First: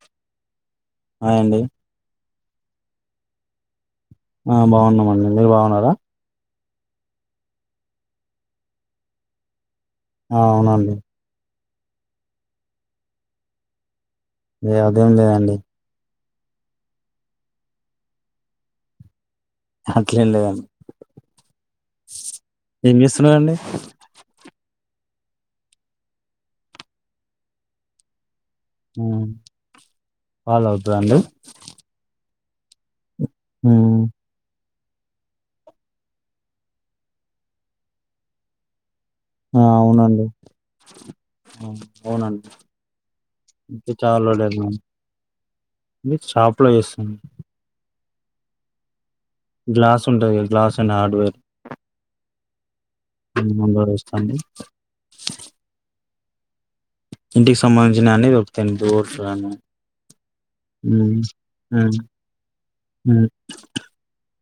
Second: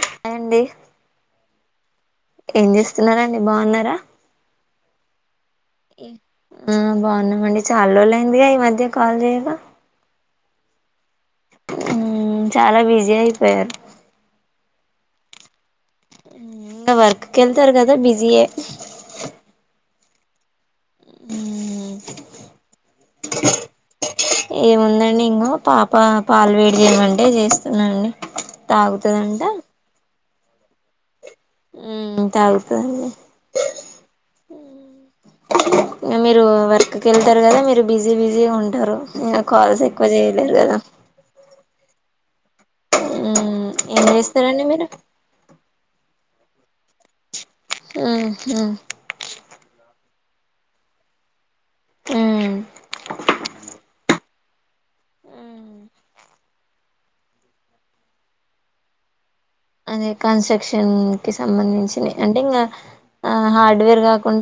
Hi అండి hi అండి ఏం చేస్తున్నారండి బాగున్నారా ఆ బాగున్నామండి మీరు బాగున్నారా ఊ బాగున్నామండి చాలా రోజులు అయింది గా మధ్య కాల్ చేయక ఆ అవునండి మ్మ్మ్మ్ చాలా బిజీ అయిపోయారు అదేం లేదండి వర్క్ కెళ్తారు కదా బిజే అట్లేం లేదండి ఏం చేస్తున్నా ఆన్డి ఏముందండి ఇంకా పాప పాలు వేడి చేమమంటే చేస్తున్నాండి ఉమ్ తాగుతుదంట పాలు తాగుతుదా అండి మ్మ్మ్మ్ తాగుతుంది మ్మ్మ్మ్ ఇ మీరు వర్క్కి వెళ్తారు కదా మీరు బిజీ బిజీ ఉంటారు నేను ఆ కాల్స్ ఎక్కువ అవునండి చేయలేదు కదా అవునండి మ్మ్మ్మ్ ఇంకా ఏం చాలా రోజులైంది చేస్తారండి మీరు షాప్ లో చేస్తాను మ్మ్మ్మ్ గ్లాస్ ఉంటది గ్లాస్ అండ్ హార్డ్వేర్ మ్మ్ మందరు వస్తాండి ఇంటికి సంబంధించిన అన్ని దొరుకుతాయి అండి బోల్ట్ గాని అదే కన్స్ట్రక్షన్ కి ఉమ్ సంబంధించిన అంటే ఇంకా ఉమ్ హార్డ్వేర్ కాకున్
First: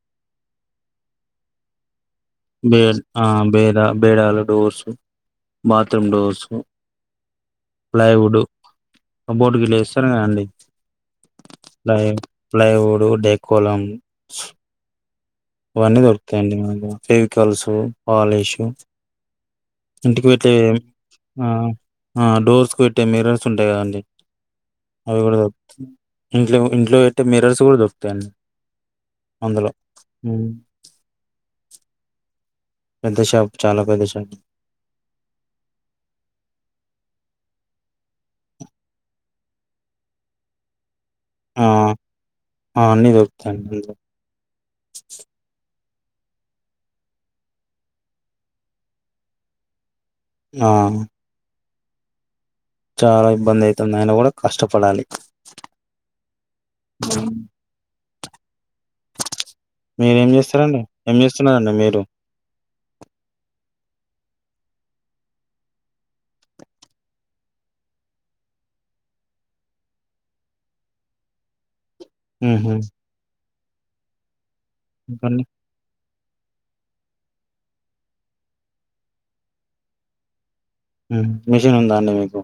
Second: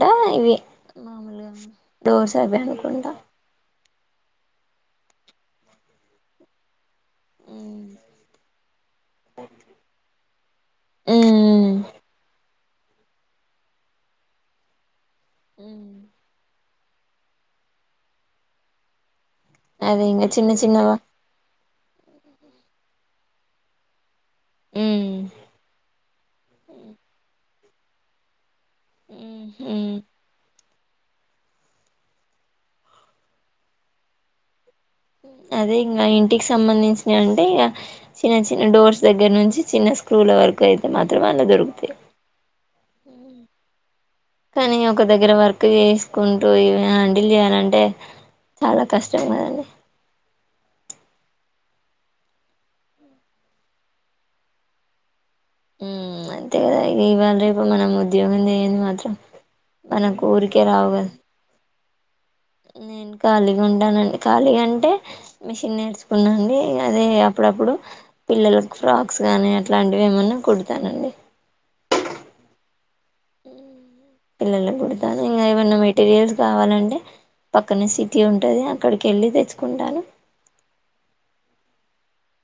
మామూలుగా డోర్స్ అవి బేడ్ అనుకుంటా బేడ బేడాల డోర్సు బాత్రూమ్ డోర్సు ఉమ్ ప్లైవుడ్ కబోర్డు వీళ్ళే ఇస్తారు కదండి మ్మ్ హ్మ్ ప్లైవుడు డెకోలమ్స్ ఉమ్ ఇవన్నీ దొరుకుతాయండి కెమికల్సు పాలిషూ అదే ఇంకా ఇంటికి చిన్న పెట్టే చిన్నవా మ్మ్ మ్మ్ డోర్స్కు పెట్టే మిర్రర్స్ ఉంటాయి కదండి ఉమ్ అవి కూడా దొరుకుతాయి ఇంట్లో ఇంట్లో పెట్టే మిరర్స్ కూడా దొరుకుతాయండి మ్మ్ హ్మ్ మ్మ్ ప్రదేశాల్ చాలా ప్రదేశాల్ అదే ఇంగా ఇంటికి సంబంధించిన అంటే ఇగ చిన్న చిన్న డోర్స్ దగ్గర నుంచి చిన్న స్క్రూల వరకు అయింది మాత్రమే అలా ఆ దొరుకుతయి ఆ అన్ని దొరుకుతాయండి [unintelligible] కానీ ఒక దగ్గర వర్క్ చేసి కుంటూ హ్యాండిల్ చేయాలంటే చాలా కష్టం కదా ఆ చాలా ఇబ్బంది అయితుందని కూడా కష్టపడాలి మ్మ్ అంతే కదా ఉమ్. ఇవాళ రేపు మనం ఉద్యోగం చేయని మాత్ర మన మీరేం కోరిక చేస్తారండి రావ ఏం చేస్తున్నారండి మీరు అవునండి ఖాళీ అంటే మిషన్ నేర్చుకున్నా అండి అదే అప్పుడప్పుడు పిల్లలకు ఫ్రాక్స్ గానీ అట్లాంటివి ఏమన్నా కుడతానండి మ్మ్ హు పిల్లలకు కుడతాను ఇంకా ఇంగ అండి ఏవన్నా మెటీరియల్స్ కావాలంటే పక్కన సిటీ ఉంటది అక్కడికెళ్ళి తెచ్చుకుంటాను మ్మ్ మిషన్ ఉందా అండి మీకు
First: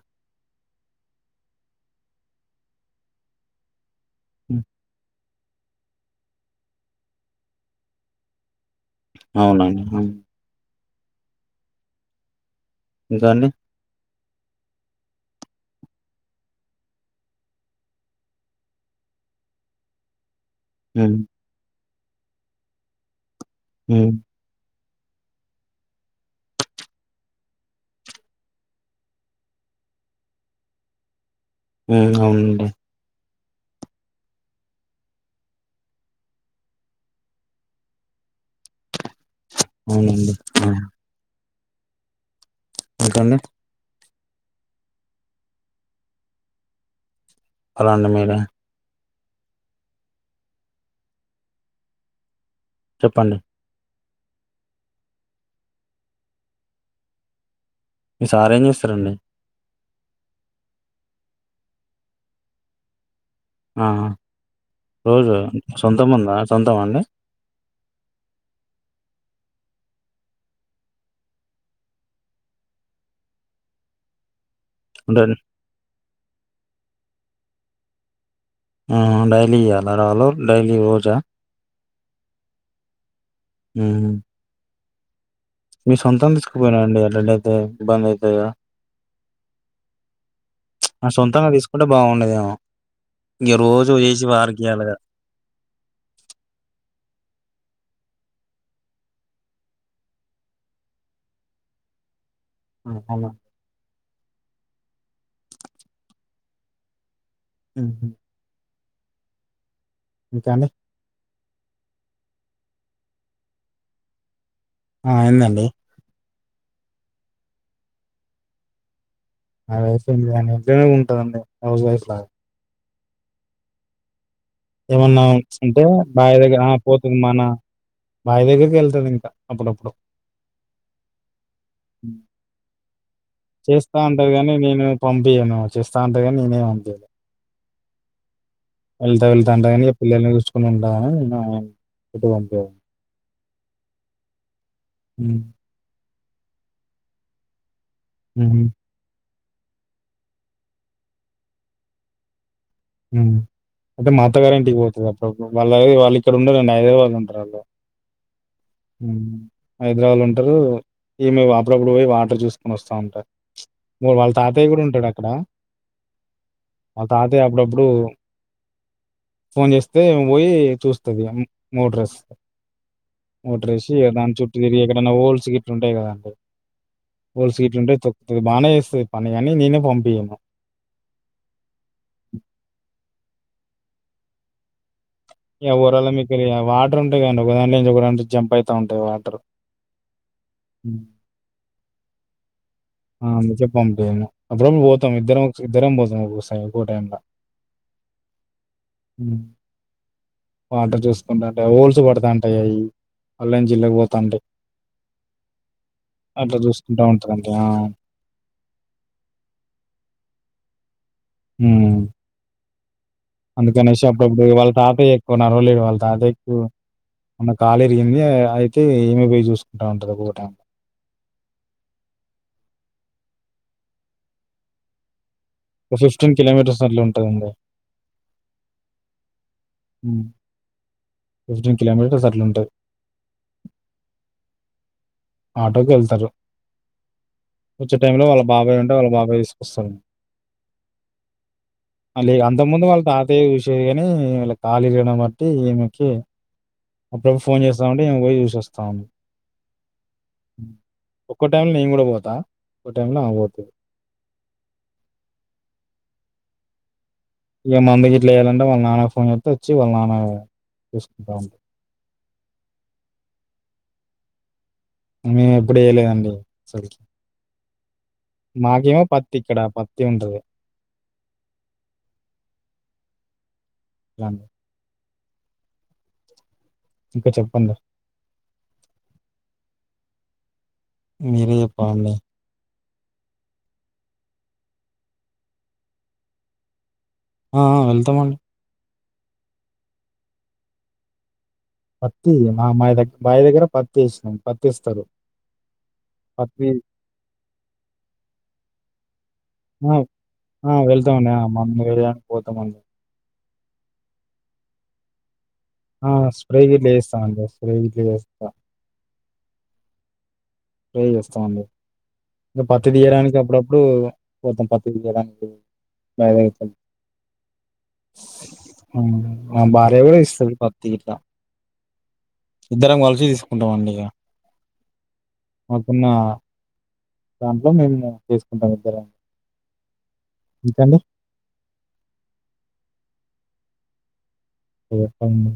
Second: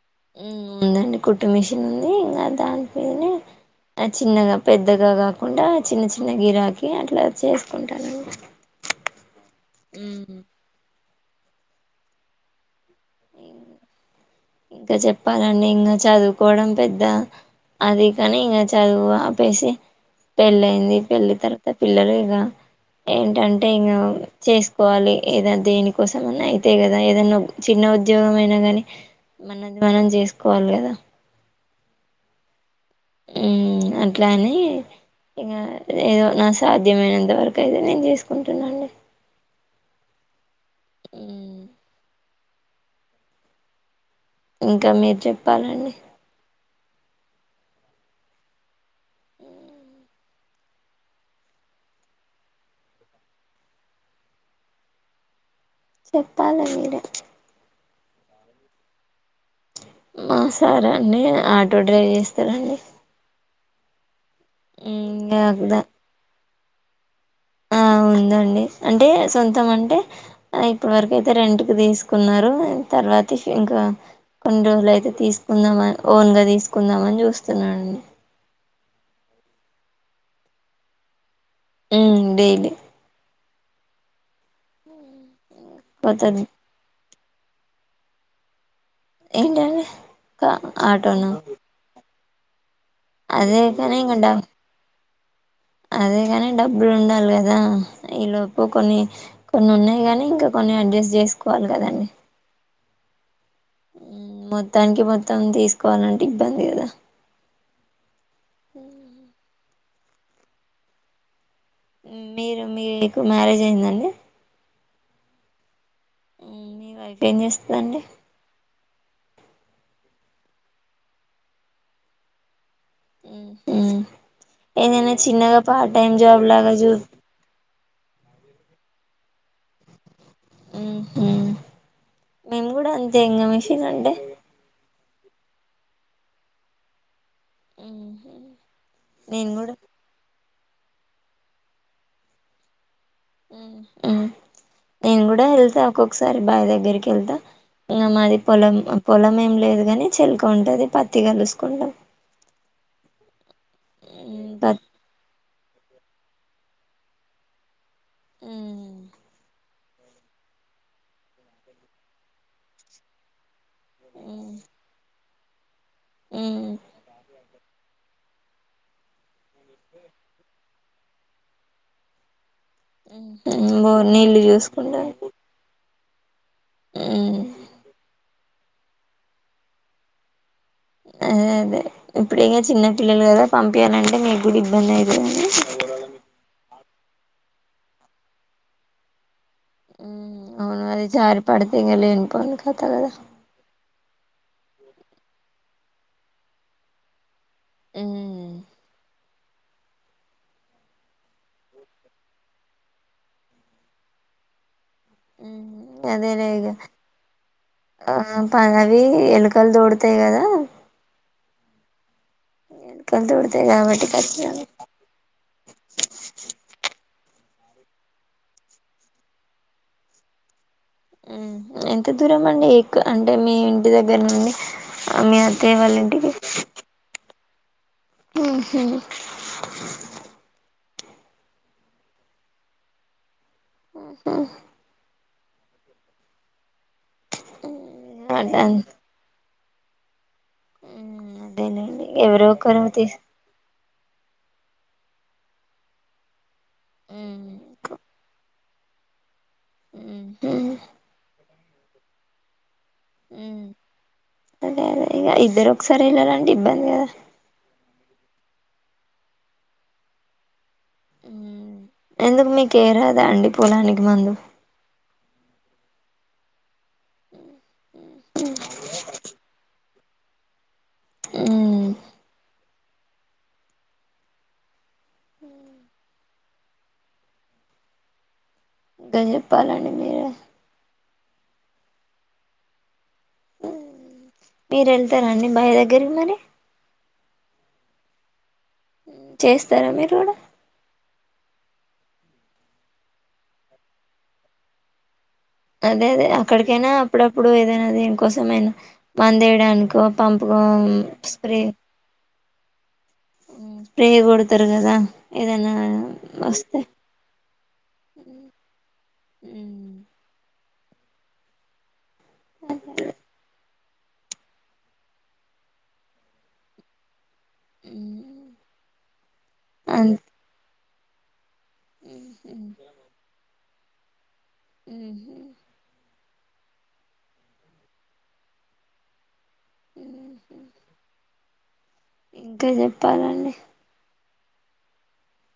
మ్మ్ ఉందండి కుట్టు మిషన్ ఉంది ఇంగా దాంట్లోనే ఆ చిన్నగా ఉమ్. పెద్దగా గాక కాకుండా చిన్న చిన్న గిరాకి అట్లా చేసుకుంటానండి అవునండి మ్మ్ ఉమ్ ఇంకా అండి ఇంకా చెప్పాలండి ఇంగా చదువుకోవడం పెద్ద అదే పని ఇంగ చదువు ఆపేసి పెళ్ళయింది ఉ పెళ్లి తర్వాత పిల్లలు ఇగ ఏంటంటే ఇంగ ఉ చేస్ కోవాలి ఏద దేని కోసం అయితే కదా ఏదన్నా చిన్న ఉద్యోగం ఏ ఉద్యోగమైన గాని మనది మనం చేసుకోవాలి కదా అవునండి మ్మ్ అట్లనీ ఇక ఏదో నా సాధ్యమైనంతవరకు అయితే నేను చేసుకుంటానండి మ్మ్ అవునా హ్మ్. ఇంకా అండి ఇంకా మీరు చెప్పాలండి హలో అండి మీరే చెప్పండి చెప్పండి మీరే మీ సార్ ఏం చేస్తారండి హా సరే అండి ఆటో డ్రైవ్ చేస్తరండి రోజు సొంతము ఉందా సొంతమండి ఆ ఉందండి అంటే సొంతం అంటే ఇప్పటి వరకు అయితే రెంట్ కు తీసుకున్నారు త తర్వాత ఇంకా కొన్ని రోజులు అయితే అంటే తీసుకుందామని ఓన్ గా తీసుకుందామని చూస్తున్నాడండి [unintelligible] ఉ డైలీ హు మీ కొత్త సొంతం తీసుకుపోయిన అండి ఎలాంటియితే ఇబ్బంది అయితదిగదా ఏంటండి ఆ ఆటోన సొంతంగా తీసుకుంటే బాగుండేదేమో ఇక రోజు ఇంకా చేసి డబ్ వారికి ఈయ్యాలి గ అదే కాని డబ్బులు ఉండాలి కద ఈ లోపు కొన్ని కొన్ని ఉన్నాయి గానీ ఇంకా కొ అడ్జస్ట్ చేసుకోవాలి కదండీ హా హా మొత్తనికి మొత్తం తీసుకోవాలంటే ఇబ్బంది కదా హు హు అవునా ఇంక అండి మీరు మీకు మ్యారేజ్ అయింద అండి ఆ అయింది అండి మీ వైఫ్ ఏం చేస్తదండి మా వైఫ్ అండి ఇంట్లోనే ఉంటది అండి హౌస్ వైఫ్ హు హు ఏమన్నా ఉంటే బావి దగ్గర లాగా ఆ చూ పోతు మన బావి దగ్గర వెళ్తుంది ఇంకా అప్పుడప్పుడు మ్మ్ మేము కూడా అంతే ఇంగ మిషన్ చేస్త అంటే అంటది కానీ నేను పంపియను చేస్త అంటది గాని నేనే పంపను మ్మ్ వెళ్తా వె నేను కూడా అంతెగాని పిల్లల్ని చూసుకుని ఉండామని నిను ఎటు పంపియను నేను కూడ హ్మ్ వెళ్తా ఒక్కొక్కసారి బాయి దగ్గరికి వెళ్తా ఇంగ మాది హ్మ్ పొలం పొలం ఏం లేదు కాని చెలక ఉంటుంది పత్తి [unintelligible] అంటే మా అత్త మ్మ్ గారింటికి పత్ పోతది అప్పుడపుడు వాళ్ళ వాళ్ళు ఇక్కడ ఉండరండి హైదరాబాద్లో ఉంటారు వాళ్ళు మ్మ్ హు హైదరాబాద్ లో ఉంటారు ఈమే అప్పుడప్పుడు పోయి వాటర్ చూసుకొని వస్తా ఉంటారు వాళ్ళ తాతయ్య కూడ ఉంటాడు అక్కడ మ్మ్ వాళ్ళ తాతయ్య ఇప్పుడు ఫోన్ చేస్తే పోయి చూస్తది మోట్రెస్ మ్మ్ మోట్రెసి బోర్ దాని నీళ్ళు చుట్టూ తిరిగి చూసుకుంటాం ఎక్కడైన్నా హోల్స్ గిట్లు ఉంటాయి కదా మ్మ్ సీట్ ఉంటే చెప్తది బాగానే చేేస్తుంది పని అని ననే పంపియను అదే అదే ఇప్పుడు ఇం చిన్న పిల్లలు కదా పంపించయాలంటే మీకు కూడా ఇబ్బంది అయి యే ఊరోళ్లమైతే యే వాట్ వాటర్ ఉంటాయి కానీ ఒక దాం నుంచి ఒక జంప్ అయిత ఉంటాయి వాటర్ హ్మ్. అది జారి పడితే ఇంగ లేని పోని ఆ చెప్పాంటేే అప్పుడు పోతాం ఇద్దరం ఇద్దరేం పోతాం ఒ ఒక్కకో టైం లో హు హు వాటర్ చూసుకుంటాంటే ఓల్సు పడతాంటా అవి అల్లాంచి ఇలాకి పోతాంటే అదేలే అట్ల ఇగ చూసుకుంటా [unintelligible] ఆ ఆవి ఎలుకలు దోడతాయి కదా ఉమ్ ఎలుకలు దోడుతాయి అందుకనేసే కాబట్టి అప్పుడప్పుడు ఖచ్చితంగా వాళ్ళ తాత ఎక్కువ నడవలేడు వాళ్ళ తాత ఎకు మొన్న కాలురిగింది అయితే ఏమ పోయి చూసుకుంటా ఉంటది ఒకో టైమ్ ఉమ్ ఎంత దూరం అండి ఎకు అంటే మీ ఇంటి దగ్గర నుండి మీ అత్తయ్య వాళ్ళ ఒక ఫిఫ్టీన్ కిలోమీటర్స్ అట్లా ఉంటుందండి ఉమ్ హ్మ హ్మ్ ఫిఫ్టీన్ కలోమీటర్స్ అట్లా ఉంటాది హ్మ్ హ్మ ఆటోకి వెళ్తారు వచ్చే టైమ్ లో వాళ్ళ అట బాబాయ్ ఉంటే వాళ్ళ బాబాయ్ వస్తారు అదేలేండి ఎవరో అంతక ఒకరు ముందు వాళ్ళు తీసు తాతయ్య చూసే ఉమ్ ఇమిల కాలిగినమట్టి ఈమెకి అప్పుడప్పుడు ఫోన్ చేస్తాఉంటే ఇమ పోయి చూస్తోంది ఒక్కో టైమ్ లో నేను కూడా పోతా ఒక్క టైమ్ లో ఆమె పోతాది అదే అదే ఇక ఇద్దరు ఒకసారి వెళ్ళిరండి ఇబ్బంది కదా ఇక మమ్ము ఇట్లా చేయాలంటే వాళ్ళ నాన్న ఫోన్ చెస్తే వచ్చి వాళ్ళ నాన్న చూసుకుంటా ఉంటాడు ఎందుకు మెకేయరాద అండి పొలానికి మందు మేము ఎప్పుడు వయలేదండి అసలు మాకేమో పత్త త్తి ఇక్కడ పత్తి ఉంటది రాను ఇంకా చెప్పండి గజప్పాలండి మీరే మేరే చెప్పాలండి మీరు వెళ్తారండి భాయ్ దగ్గరకి మరి ఆ వెళ్తామండి హ్మ్ చేస్తారా మీరు కూడా పత్తి మా మా దగ్గ భాయ్ దగ్గర పత్తి వెస్నాం పత్తయిస్తారు అదే అదే అక్కడికైనా అప్పుడప్పుడు ఏదైనా దేనికోసం అయినా మందు ఆ! వేయడానికో పంపుకో ఆ వెళ్తామండి మందు వేయడానికి పోతామండి హ్మ్ స్ప్రే కొడతారు కదా ఏదైనా ఆ స్ప్రే వస్తే గిట్ల వేస్తాం అండి స్ప్రే గిట్ల వేస్త ఉమ్ స్ప్రే చేస్తామండి ఇంకా పత్తి తీయడానికి అప్పుడప్ ఇప్పుడు మోత్తం పత్తి తీయడానికి తయారువుతూనం హా నా భార్య కూడా అంతే తీస్తాది పత్తి గిట్ల ఇద్దరం కలిసి తీసుకుంటామండి ఇక హ్మ్ మాకున్న దాంట్లో మేము చేసుకుంటాం ఇద్దరం ఇంకండి ఇంకా చెప్పాలండి మీర్ చెప్పండి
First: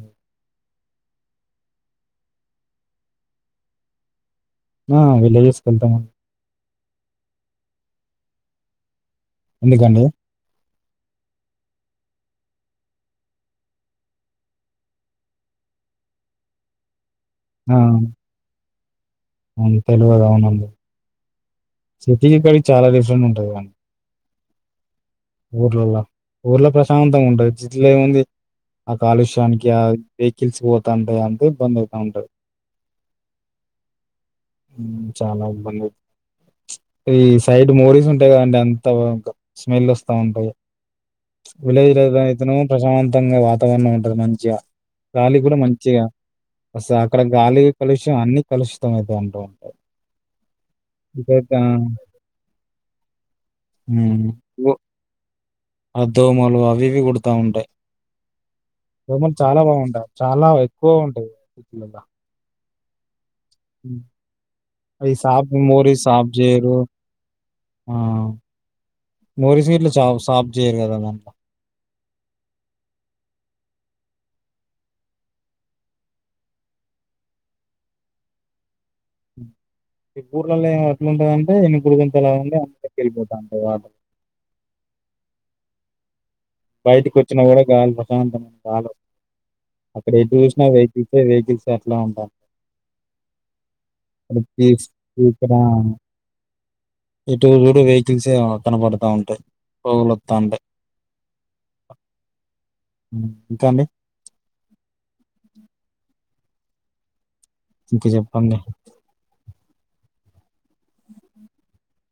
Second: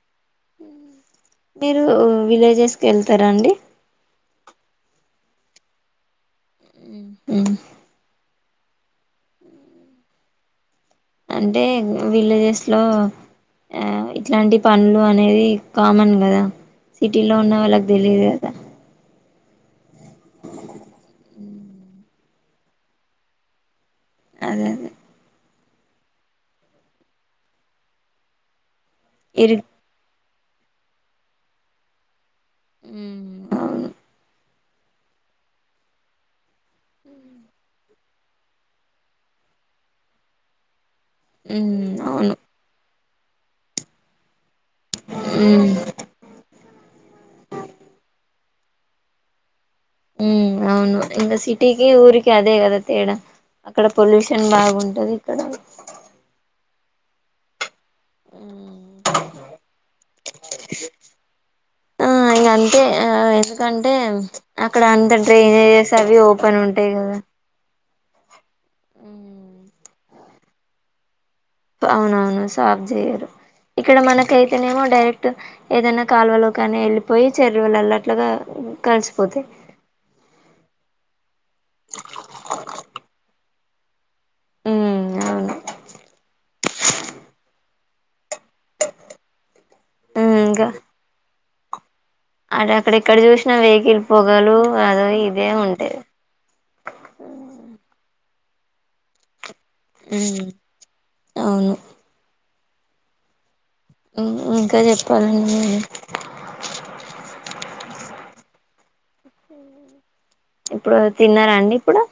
మీరు విలేజెస్కి వెళ్తారా అండి ఆ విలేజెస్ కి వెళ్తాం అండి హ్మ్ హ్మ ఎందుకండి అంటే విలేజెస్ లో ఆ ఇట్లాంటి పనులు అనేది కామన్ కదా సిటీలో ఉన్న ఆ! వాళ్ళకి తెలియదు కదా అవును తెల్వదా అవనుఅండి సిటీకి ఇక్కడికి చాలా డిఫరెంట్ ఉంటది కాదండీ అదే అదే ఊర్లలో ఊర్లో ప్రశాంతంగా ఉంటాది సిటీ లో ఏముంది ఆ ఇరు కాలుష్యానికి ఆ వెహికల్స్ పోతుంటాయి అంత ఇబ్బంది అయితాఉంటది హ్మ్ అవును హ్మ్ చాలా ఇబ్బంది ఈ సైడ్ మోరీస్ ఉంట అంటేండి అంతం స్మెల్ వస్తా ఉంటాయి ఉమ్ విలేజ్ లో అవును అయితే ప్రశాంత ఉంగా వాతావరణం ఉంటది మంచిగా గాలి కూడా ఉమ్ మంచిగా అస్ అక్కడ గాలిగా కలుషం అన్ని కలుషితం అయితే ఉంటూ ఉంటాయి ఉ అవును ఇకా ఇకైతే సిటీకి ఊరికి అదే కద తేడా అక్కడ పొల్యూషన్ బాగుంటది ఇక్కడ అధోమాలు అవివి కుడతా ఉంటాయి దోమలు చాలా బాగుంటాయి చాలా ఎక్కువ ఉంటాయిల అ ఆ ఎందుకంటే అక్కడ అంత అవి సాప్ డ్రైన్ ఏరియాస్ మోరీస్ అవి సాప్ ఓపెన్ చేయరు ఉంటాయి కదా ఆ మోరి సీట్లు చ సాపు చేయరు కదా దాంట్లో అవునవును సాఫ్ చెయ్యరు ఇక్కడ మనకైతేనేమో డైరెక్ట్ ఏదైనా కాలువలో కానీ వెళ్ళిపోయి చెర్రులల్లట్లుగా ఈ ఊర్లలో అట్లుంటదంటే ఎన్ని గుడి కొంతలా ఉంది అంద వెళ్ళిపోతాను ఆ ఉమ్ అవును బయటకు వచ్చినా కూడా గాలి ప్రశాంతమ ఇప్పుడ ఎట్ ఉమ్ చూనా వెహికల్స వెహికల్స్ అట్లా ఉంటా అ అక్కడ ఎక్కడ చూసినా వెహికల్ పొగలు అదో ఇదే ఉంటాది ఇటు చూడు వేయి తీసే కనపడతా ఉంటాయి పోగులు వస్తా ఉమ్ ఉంటాయి అవును ఇంకా అండి ఇంకా చెప్పాలండి నేను ఇంక చెప్పండి ఇప్పుడు తిన్నారా అండి ఇప్పుడు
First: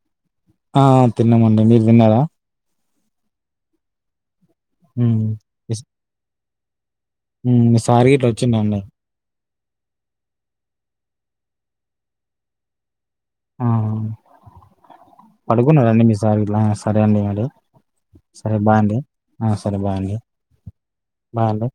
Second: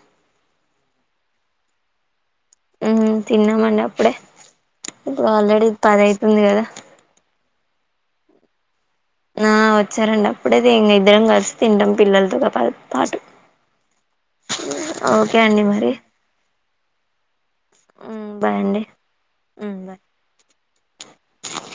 ఆ తిన్నామండి మీరు తిన్నారా ఉ తిన్నామండి అప్పుడే ఉమ్ ఇప్పుడు ఆల్రెడీ పద అవుతుంది కదా సారి గ ఇట్లా వచ్చిండండి నా వచ్చారండి అప్పుడేది ఇం ఇద్దరం కలిసి తింటాం పిల్లలతో పా పాటు ఆ ఓకే అండి మరి పడుకున్నారండి మీ సారిట్లా సరే అండి మరి ఉమ్ సరే బాయ్ అండి బయయాండి ఉమ్ సరే బాయ్ బయయాండి